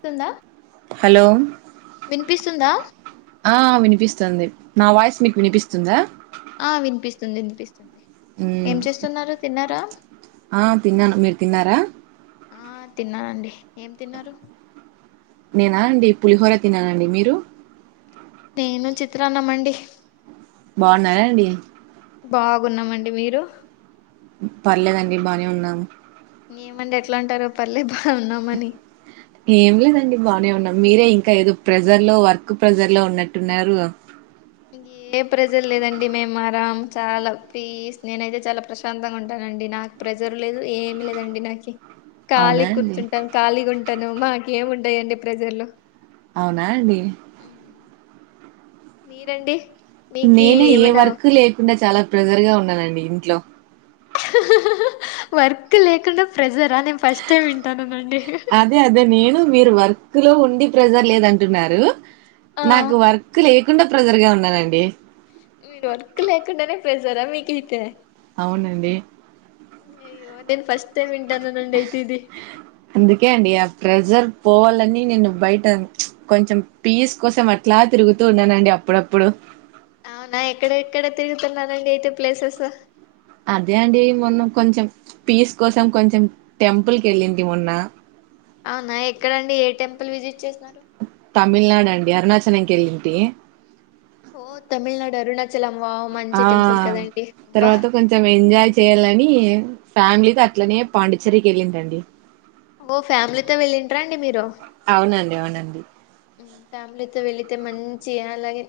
స్తుందా hello వినిపిస్తుందా ఆ వినిపిస్తుంది నా వాయిస్ మీకు వినిపిస్తుందా వస్తుంది మ్ ఆ తిన్నాను మీరు తిన్నారా ఆ తిన్నానండి ఏం తిన్నారు నేనా అండి పులిహోర తిన్నానండి మీరు నేను చిత్రాన్నం అండి బావున్నారా అండి బాగున్నామండి మీరు పర్లేదండి బానే ఉన్నా ఏమండి అట్లా అంటారు పర్లేద్ ఏం లేదండి బానే ఉన్నాం మీరే ఇంకా ఏదో ప్రెజర్ లో వర్క్ ప్రెజర్ లో ఉన్నట్టున్నారు ఏ ప్రెజర్ లేదండి. మేము ఆరాం చాలా పీస్ నేనైతే చాలా ప్రశాంతంగా ఉంటానండి. నాకు ప్రెజర్ లేదు ఏమి లేదండి నాకి. అవునా ఖాలి అండి కుర్చుంటాను కాలిగా ఉంట అంటాను మాకు ఏము ఉంటాయండి ప్రెషర్ అవునా అండి ఉ మీరండి మీకి నేను ఏ ఏమైనా వర్కు లేకుండా చాలా ప్రెజరుగా ఉన్నానండి ఇంట్లో వర్క్ లేకుండా ఫ్రెజర్ ఆ నేను ఫస్ట్ టైం వింటన్నాను అండి క్ లో ఉండి ప్రజర్ లేదంటున్నారు ఆ నాకు వర్క్ లె కుండా ప్రజర్గా ఉన్నానండి మీరు వర్క్ లేకుండానే ప్రెషర మీ కైతే అవునండి అయ్యో నేను ఫస్ట్ టైమ్ ఇం హ అందుకే అండి ఆ ప్రెజర్ పోవాలని నేను బయట చ్ కొంచెం పీస్ కోసం అట్లా తిరుగుతూ ఉన్నానండి అప్పుడప్పుడు అవునా ఎక్కడ ఎక్కడ తిరుగుతున్నారండి అయితే ప్లేసెస్ అదే అండి మొన్న కొంచెం పీస్ కోసం కొంచెం టెంపుల్ కి వెళ్ళింది మొన్న అవునా ఎక్కడండి ఏ టెంపుల్ విజిట్ చేసిన తమిళనాడు అండి అరుణాచలంవకేలింటీ ఓ తమిళనాడు అరుణాచలం వావ్ ఆ మంచి టెంపుల్ కదండి అబ్బా తర్వాత కొంచెం ఎంజాయ్ చేయాలని ఫ్యామిలీతో అట్లనే పాండిచ్చేర్రికి వెళ్ళిందండి ఓ ఫ్యామిలీతో వెళ్ళింట్రా అండి మీరు అవునండి అవునండి ఫ్యామిలీతో వెళితే మంచి అలాగే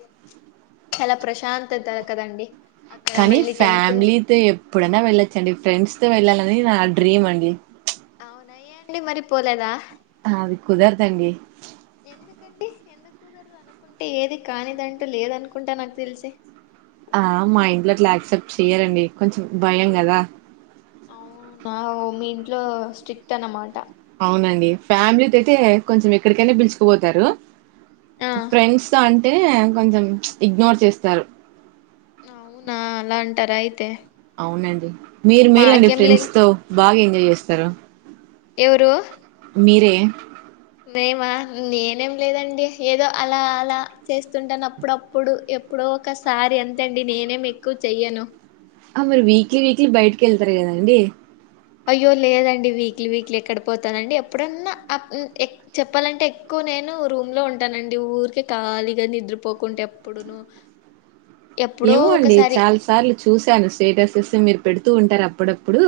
చాల ప్రశాంతత కదండి అక్కడ కానీ మళ్ళీ టెంపుల్ని ఫ్యామిలీతో ఎప్పుడైనా వెళ్ళొచ్చండి ఫ్రెండ్స్ తో వెళ్ళా లీ అది నా డ్రీమ్ అండి అవునా ఏ అండి మరి పోలేదా అది కుదరదు అండి ఎందుకండి ఎందుకు కుదరదు అనుకుంటే ఏది కానిదంటూ లేదనుకుంటా నాకు తెలిసి ఆ మైండ్ల రిలాక్స్ చేయరండి కొంచెం భయం గదా ట్లో స్ట్రిక్ట్ అన్నమాట అవునండి ఫ్యామిలీ తో అయితే కొంచెం ఎక్కడికైనా పిలుచుకుపోతారు. ఆ ఫ్రెండ్స్ అం టే కొంచెం ఇగ్నోర్ చేస్తారు అవునా అలా అంటారా అయితే అవునండి మీరు మేలండి మాకేం లేదు ఫ్రెండ్స్ తో బాగా ఎంజాయ్ చేస్తారు ఎవరు [unintelligible] మేమా నేనేం లేదండి ఏదో అలా అలా చేస్తుంటాను. అప్పుడప్పుడు ఎప్పుడో ఒకసారి అంతేండి నేనేం ఎక్కువ చెయ్యను. ఆ మీరు వీక్లీ వీక్లీ బయటకి వెళ్తారు కదండి వీక్లి వీక్లి ఎక్కడ పోతానండి. ఎప్పుడన్నా అం ఎక్ చెప్పాలంటే ఎక్కువ నేను రూమ్ లో ఉంటానండి. ఊరికె ఖాళీగా నిద్రపోకుంట ఎప్పుడునూ ఏమో అండి చాలా సార్లు చూసాను స్టేటస్ ఇస్తే మీరు పెడుతూ ఉంటారు. అప్ ప్పుడప్పుడు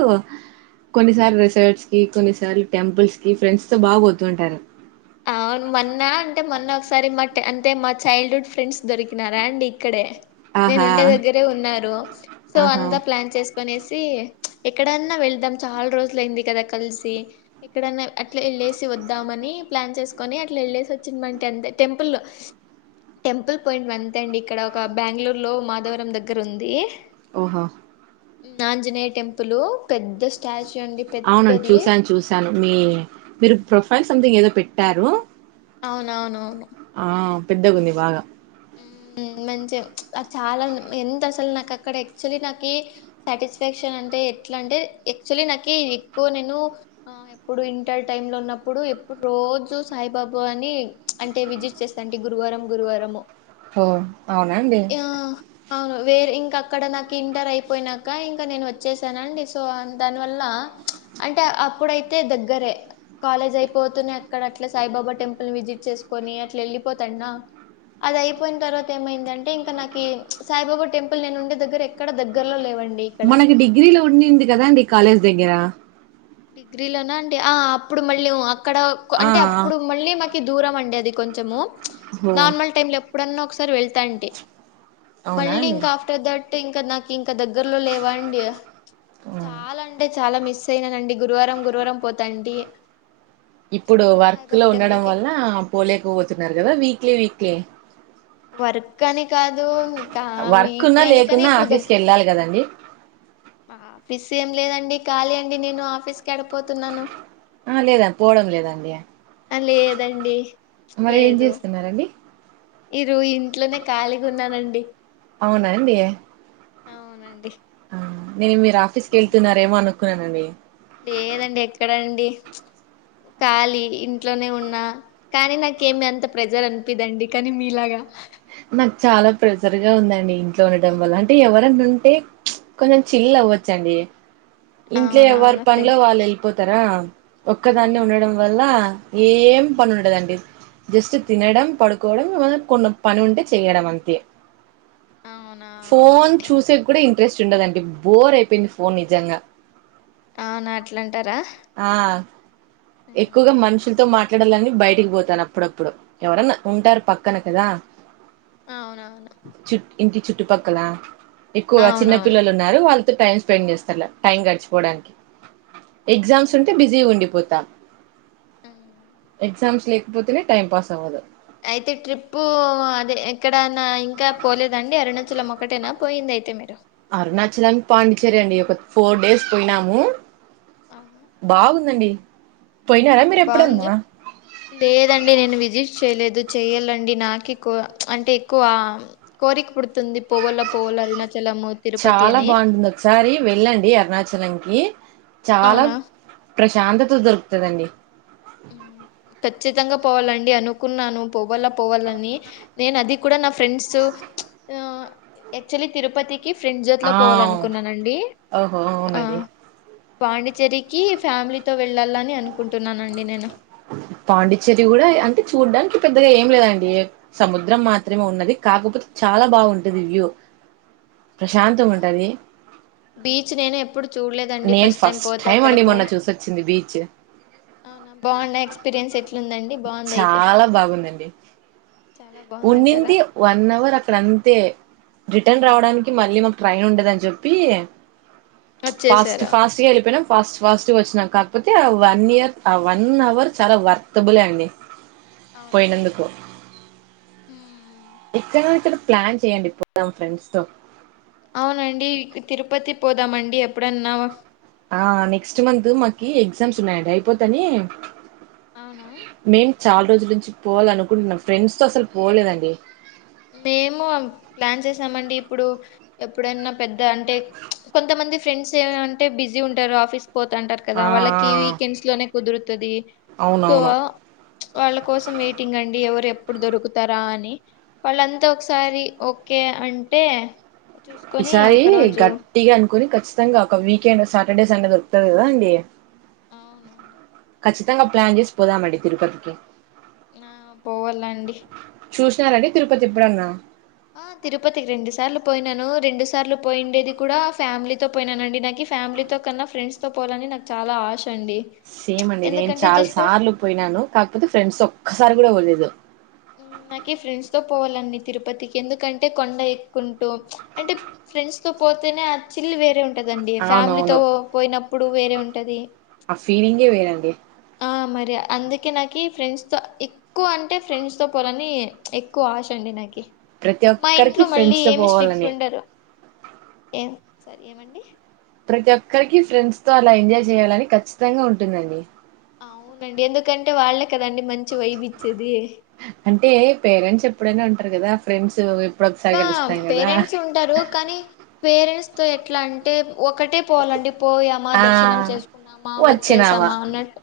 కొన్నిసార్ రిసార్ట్స్ కి కొన్నిసార్లు టెంపుల్స్ కి ఫ్రెండ్స్ తో బాగా పోతుంటారు. సరే మా టెంట్ అంటే మా చైల్డ్హుడ్ ఫ్రెండ్స్ దొరికినారా అండి ఇక్కడే నేను ఆహా ఉండే దగ్గరే ఉన్నారు. సో ఆహా అంతా ప్లాన్ చేస్ కనేసి ఎక్కడన్నా వెళ్దాం చాలా రోజులయింది కదా కలిసి ఎక్కడన్నా అట్లా వెళ్ళసి వద్దామని ప్లాన్ చేసుకొని అట్లా వెళ్ళేసి వచ్చినంట అంత టెంపుల్ టెంపుల్ పాయింట్ అంతే అండి ఇక్కడ ఒక బెంగళూరులో మాధవరం దగ్గర ఉంది ఓహో నాంజనేయ టెంపుల్ పెద్ద స్టాచ్యూ అండి అవునండి పెద్దది చూసాను చూసాను మీ మీరు ప్రొఫైల్ సంథింగ్ ఏదో పెట్టారు అవునవునువును ఆ పెద్దగుంది బాగా మంచిగా చాలా ఎంత అసలు నాకు అక్కడ యాక్చువలీ నాకి సాటిస్ఫాక్షన్ అంటే ఎట్లా అంటే యాక్చువలీ నాకి ఎక్కువ నేను ఎప్పుడు ఇంటర్ టైమ్ లో ఉన్నప్పుడు ఎప్పుడు రోజు సాయిబాబా అని అంటే విజిట్ చేస్తా అంటే గురువారం గురువారంము అవునా అండి అవును వేరే ఇంకా అక్కడ నాకు ఇంటర్ అయిపోయినాక ఇంకా నేను వచ్చేసానండి సో దానివల్ల అంటే అప్పుడైతే దగ్గరే కాలేజ్ అయిపోతూనే అక్కడ అట్లా సాయిబాబా టెంపుల్ విజిట్ చేసుకొని అట్లా వెళ్ళిపోతాన్న అది అయిపోయిన తర్వాత ఏమైంది అంటే ఇంకా నాకు సాయిబాబా టెంపుల్ నేను ఉండే దగ్గర ఎక్కడ దగ్గరలో లేవండి ఇక్కడ మనకి డిగ్రీలో ఉండింది కదాండి కాలేజ్ దగ్గర డిగ్రీలోనా అండి ఆ అప్పుడు మళ్ళీ అక్కడ ఆ! అంటే ఆ! అప్పుడు మళ్ళీ మా క దూరం అండి అది కొంచము ఓహో! నార్మల్ టైమ్ లో ఇప్పుడన్నా ఒకసారి వెళ్తా అంటే అవునా అండి? మళ్ళలింక్ ఆఫ్టర్ దట్ ఇంకా నాకి ఇంకా దగ్గరలో లేవాండి హ్మ్. చాలా అంటే చాలా మిస్ సేనా నండి గురువారం గురువారం పోతాండి ఇప్పుడు వర్క్ లో ఉండడం వల్ల పోలేకపోతున్నారు కదా వీక్లీ వీక్ ప్ వర్క్ అని కాదు ఇంకా వర్క్ ఉన్నా వీక్లీ అని కానీ లేకున్నా ఇప్పుడు దగ్గ ఆఫీస్‌కెళ్ళాలి గదండీ. ఫిస్ ఏం లేదండి కాలీ అండి నేను ఆఫీస్ ఎడపోతున్నాను ఆ! లేదా పోవడం లేదండి. లేదండి మరి ఏం లేదు జేస్తున్నారండి? ఇరు ఇంట్లోనే ఖాళీగా ఉన్నానండి అవునండి అవునండి ఆ నేను మీరు ఆఫీస్కి ఉమ్. వెళ్తున్నారేమోనుకు కుండి లేదండి ఎక్కడండి ఖాలీ ఇంట్లోనే ఉన్నా కానీ నాకేమి అంత ప్రెజర్ అనిపిదండి కానీ మీలాగా చాలా ప్రెజర్ గా ఉందండి ఇ ఉండడం వల్ల ఉమ్. అంటే ఎవర అంటే కొంచెం చిల్ అవ్వచ్చండి ఇంట్లో ఎవరి అవునవును పనిలో ఫ్రెండ్ వాళ్ళు వెళ్ పోతారా ఒక్కదాన్ని అవునవును ఉండడం వల్ల ఏం పని ఉండదండి జస్ట్ తినడం పడుకోవడం ఏమనా కొన్ని పనింటడి చేయడం అంతే అవునా ఫోన్ అవునులేండి చూసే కూడా ఇంకా ఇంట్రెస్ట్ ఉండదండి బోర్ అయిపోయింది ఫోన్ నిజంగా ఆనా అట్లంటారా ఆ! ఎక్కువగా మనుషులతో మాట్ కట్టడలన్నీ బయటికి పోతాను అప్పుడప్పుడు ఎవరన్నా ఉంటారు పక్కన కదా అవున అవును చు ఇంటి చుట్పక్కలా ఎక్కువగా చిన్న అవునవును పిల్లలు ఉన్నారు వాళ్ళు టైమ్ స్పెండ్ చేస్తారు టైం గడిచిపోవడానికి ఎగ్జామ్స్ అవునా ఉంటే బిజీగా ఉండిపోతాం ఉమ్. ఎజామ్స్ లే పతుిన టైం పాస్ ఆవదు అయితే ట్రిప్పు అదే ఎక్కడనా ఇంకా పోలేదండి అరుణాచలం ఒకటేనా పోయింది అయితే మీరు అరుణాచల్ అనికి పాండిచ్చేరి అండి ఒక ఫోర్ డేస్ పోయినాము బాగుందండి పోయినారా మీరు బాగుంది ఎప్పుడన్నా లేదండి నేను విజిట్ చేయలేదు అ చెయాలండి నాక అంటే ఎక్కువ కోరిక పుడుతుంది పోగల పోవల చాలా బాగుంటుంది ఒకసారి వెళ్ళండి అరుణాచలంకి చాలా అవునా ప్రశాంతత దొరుకుతుదండి ఖచ్చితంగా పోవాలండి అనుకున్నాను పోవాల పోవాలని నేను అది నా ఫ్రెండ్స్ అక్చుఅల్లీ నాకు తిరుపతి ఫ్రండ్ జట్లో ఆ పోవాల అనుకున్నానండి ఓహో అవునండి పాండిచేరికిి ఫ్యామిలీతోవెళ్ళాలని అనుకుంటున్నానండి నేను పాండిచ్చేరి కూడా అంటే చూడ్డానికి పెద్దగా ఏం లేదండి సముద్రం మాత్రమే ఉన్నది కాకపోతే చాలా బాగుంటది వ్యూ అవునా ప్రశాంతంగా ఉంటది బీచ్ నేను ఎప్పుడు చూడలేదు నేను ఫస్ట్ టైం అండి మొన్న చూసొచ్చింది బీచ్ అవునా బాగున్నా ఎక్స్పీరియన్స్ ఎట్లుందండి బాగుంది అయితే చాలా బాగుందండి చాలా బాగుందంటారా ఉన్నింది వన్ అవర్ అక్కడ అంతే రిటర్న్ ఉమ్. రావడానికి మళ్ళీ మా ట్రైన్ ఉండదని చెప్పి ఫాస్ట్ వచ్చేసారా ఫాస్ట్గా వెలిపోయిన ఫాస్ట్ ఫాస్ట్గ వచ్చినాం కాకపోతే ఆ వన్ ఇయర్ ఆ వన్ అవర్ చాలా వర్తబులే అండి అవునా? పోయినందుకు ఉమ్. ఇక్కడ క్కడ ప్లాన్ చెయండి పొదాం ఫ్రెండ్స్ తో అవునండి తిరుపతి పోదామండి ఎప్పుడన్నా ఆ నెక్స్ట్ మంత్ మాకి ఎగ్జామ్స్ ఉన్నాయండి అయిపోతాని అవునా రోజుల్ నుంచి పోవాల అనుకుంటున్నా ఫ్రెండ్స్ తో అసలు పోలేదండి మేము ప్లాన్ చేసామండి ఇప్పుడు ఎప్పుడైనా పెద్ద అంటే కొంతమంది ఫ్రెండ్స్ ఏ అంటే బిజీ ఉంటారు ఆఫీస్ పోతంటారు కదా ఆ! ఆ! వాళ్ళకి వీకెండ్స్ లోనే కుదురుత తుది సో అవునవును. వాళ్ళ కోసం మీటింగ్ అండి ఎవరేం ఇప్పుడు దొరుకుతారా అని వాళ్ళంతా ఒకసారి ఓకే అంటే చూసుకొని ఈసారి ఒక రోజు గట్టిగా అనుకొని ఖచ్చి తంగా ఒక వీకెండ్ సాటర్డే సండే దొరుకుతది గదా అండి అవునండి ఖచ్చితంగా ప్లాన్ చేసి పోదామండి తిరుపతికి న పోవళ్ళండి చూసినారండి తిరుపతి ఎప్పుడున్నా ఆ తిరుపతికి రెండు సార్లు పోయినాను రెండు సార్లు పోయిండేది కూడా ఫ్యామిలీతో పోయినానండి నాకు ఫ్యామిలీతో కన్నా ఫ్రెండ్స్ తో పోవాలని నాకు చాలా ఆశ అండి సేమ్ అండి నేను ఎందుకంటే చాలా జస్ట్ సార్లు పోయినాను కాకపోతే ఫ్రెండ్స్ ఒక్కసారి కూడా పోలీదు నాకి ఫ్రెండ్స్ తో పోవాలండి తిరుపతికి ఎందుకంటే కొండ ఎక్కుంటూ అంటే ఫ్రెండ్స్ తో పోతేనే ఆ చిల్ వేరే ఉంట టదండి ఫ్యామిలీతో అవునవును. పోయినప్పు ఇప్పుడు వేరె ఉంటది ఆ ఫీలింగే వేరండి అ మరి అందుకే నాకి ఫ్రెండ్స్ తో ఎక్కువ అంటే ఫ్రెండ్స్ తో పోలని ఎక్కువ ఆశ అండి నాకి ప్రతి మా ఒక్కరికి ఇంట్లో మళ్ళీ ఫ్రెండ్స్ తో ఏమి స్ట్రిక్ట్ పోవాలని ఉండరు ఏం సర్ ఏమండి ప్రతి ఒక్కరికి ఫ్రెండ్స్ తో అలా ఎంజాయ్ జేయాలని ఖచ్చితంగా ఉంటుందండి అవునండి ఎందుకంటే వాళ్లేే కదండి మంచి వైబిచ్చేది అఅంటారు గదా ఫ్రెండ్స్ ఒకసారి ఆ కలుస్తాం కదా పేరెంట్స్ ఉంటారు కానీ పేరెంట్స్ తో ఎ ఇట్లా అంటే ఒకటే పోవాలంటే పోయామా ఆ దర్శనం చేసుకున్నామా వచ్చినామా వచ్చేసామా అన్నట్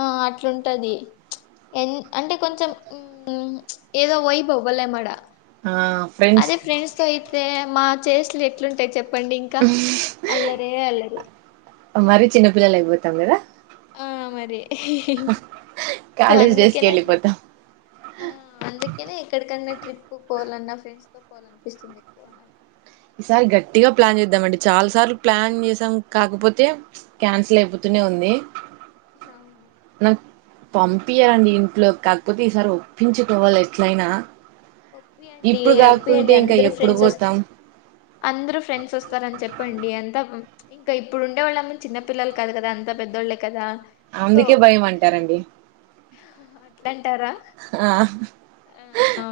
ఆ అట్లుంటది ప్చ్ ఎన్ అంటే కొంచెం మ్మ్ ప్చ్ ఏదో వైబ్ అవ్వలే మడ ఆ ఫ్రెండ్స్ తే మా చేస్లు ఎట్లుంటాయి చెప్ చెప్పండి ఇంకా అల్లరే అల్లరి మరీ చిన్న పిల్లలైపోతాం కదా ఆ మరి సో కాలేజ్ డేస్ కి అందుకేనే వెళ్ళిపోతాం. ఆ అందుకేనే ఎక్కడికన్నా ట్రిప్ పోవాల నా ఫ్రెండ్స్ తో పోవాలనిపిస్తుంది ఎక్కువ నాకి ఈసారి గట్టిగా ప్లాన్ చేద్దాం అండి చాలా సార్లు ప్లాన్ చేసాం కాకపోతే క్యాన్సల్ అయిపోతూనే ఉంది అవును నాకు పంపియరండి ఇంట్లో కాకపోతే ఈసారి ఒప్పించుకోవాలి ఎట్లయినా ఒప్పియండి ఇప్పుడు కాకుంటే ఒప్పియండి ఇంకా అందరూ ఎప్పుడు ఫ్రెండ్స్ వస్ పోతాం అందరూ ఫ్రెండ్స్ వస్తారని చెప్ చెప్పండి అంతా ఇంకా ఇప్పుడు ఉండే వాళ్ళము చిన్న పిల్లలు కాదు కదా అంత పెద్దోళ్ళే కదా అందుకే భయం అంటారండి అట్ల్ ద్దంటారా ఆ ఆ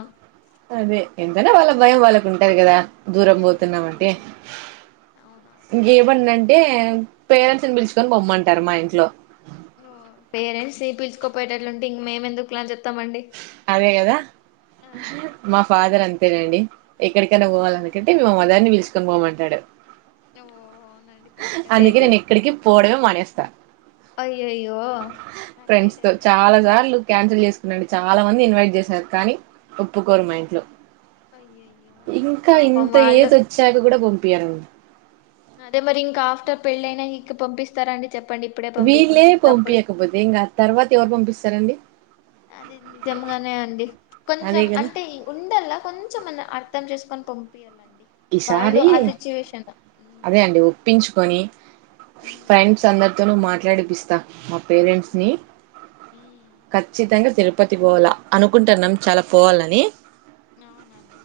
అదే ఎంతన్నా వాళ్ళ భయం వాళ్ళకి ఉంటాది కదా దూరం అది పోతున్నామంటే నిజమేలేండి అవునవును ఇంకేమన్నా ఆన్ అంటే పేరెంట్స్ని పిలుచుకొని పోమ్మంటారు మా ఇంట్లో ఓ పేరెంట్స్ ని పిలిచకోపోయటట్లుంటే ఇంక మేము ఎందుకు లే అని చెప్ అదే కదా ఆ మా ఫాదర్ ఆన్ తే నండి ఎక్కడికైనా ఉమ్, పోవాల అవును అనుంటే మా మదర్ నీ పిల్చ్ తుమ్మ మంటాడు నువ్వు అవునండి పెద్ద కథ అందుకే అయితే నేను ఎక్కడికి పోవడమే మానేస్తా అయ్యయ్యో ఫ్రెండ్స్ అట్లయితే తో ఎట్లా చాలా సార్లు క్యాన్సిల్ చేస్ నన్ను చాలా మంది ఇన్వైట్ చేసారు కానీ ఒప్పుకోరు మా ఇంట్లో అయ్యయ్యో ఇంకా పాపం ఇంత వాళ్ళు ఏజ్ వచ్చాక కూడా పొమ్ పియరు అదే మరి ఇంకా ఆఫ్టర్ పెళ్లైనా ఇక పంపిస్తార అండి వీళ్ళే పంపియకపోతే ఇంక ఆ తరువాత ఎవరు పంపిస్ తరండి అదే నిజముగానే అండి అదే కొంచెం కదా అంటే ఉండల్లా కొంచెంమన్నా ఆర్ ర్థం చేసుకొని పంపియల ఆన్ ఈసారి ఉమ్, అదే అండి ఒప్పించుకొని ఉమ్, ఫ్రెండ్స్ అందరితోను మాట నడిపిస్తా పేరెంట్స్ ని ఉమ్, ఉమ్. ఖచ్చితంగా తిరు పతి పోవాల అనుకుంటున్నాం చాలా పోవాలని ఆవునఅండి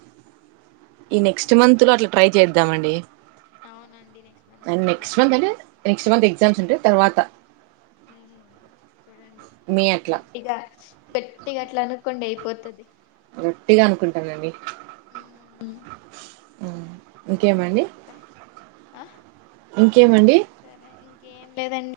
ఈ నెక్స్ట్ మంత్ లో అట్లా ట్రై చేద్దాం అండి అవునండి నెక్స్ట్ మంత్ అట్లా నెక్స్ట్ మంత్ అ నెక్స్ట్ మంత్ ఎక్సామ్స్ ఉంటయి తర్వాత ఉ చూడండి మే అట్లా గట్టిగ గట్టిగా అట్లా అనుకోండి అయిపోతది గట్టిగా అనుకుంటనండి ఉమ్, ఉ హు కేమండి ఆ, ఇంకేమండి ఏం లేదండి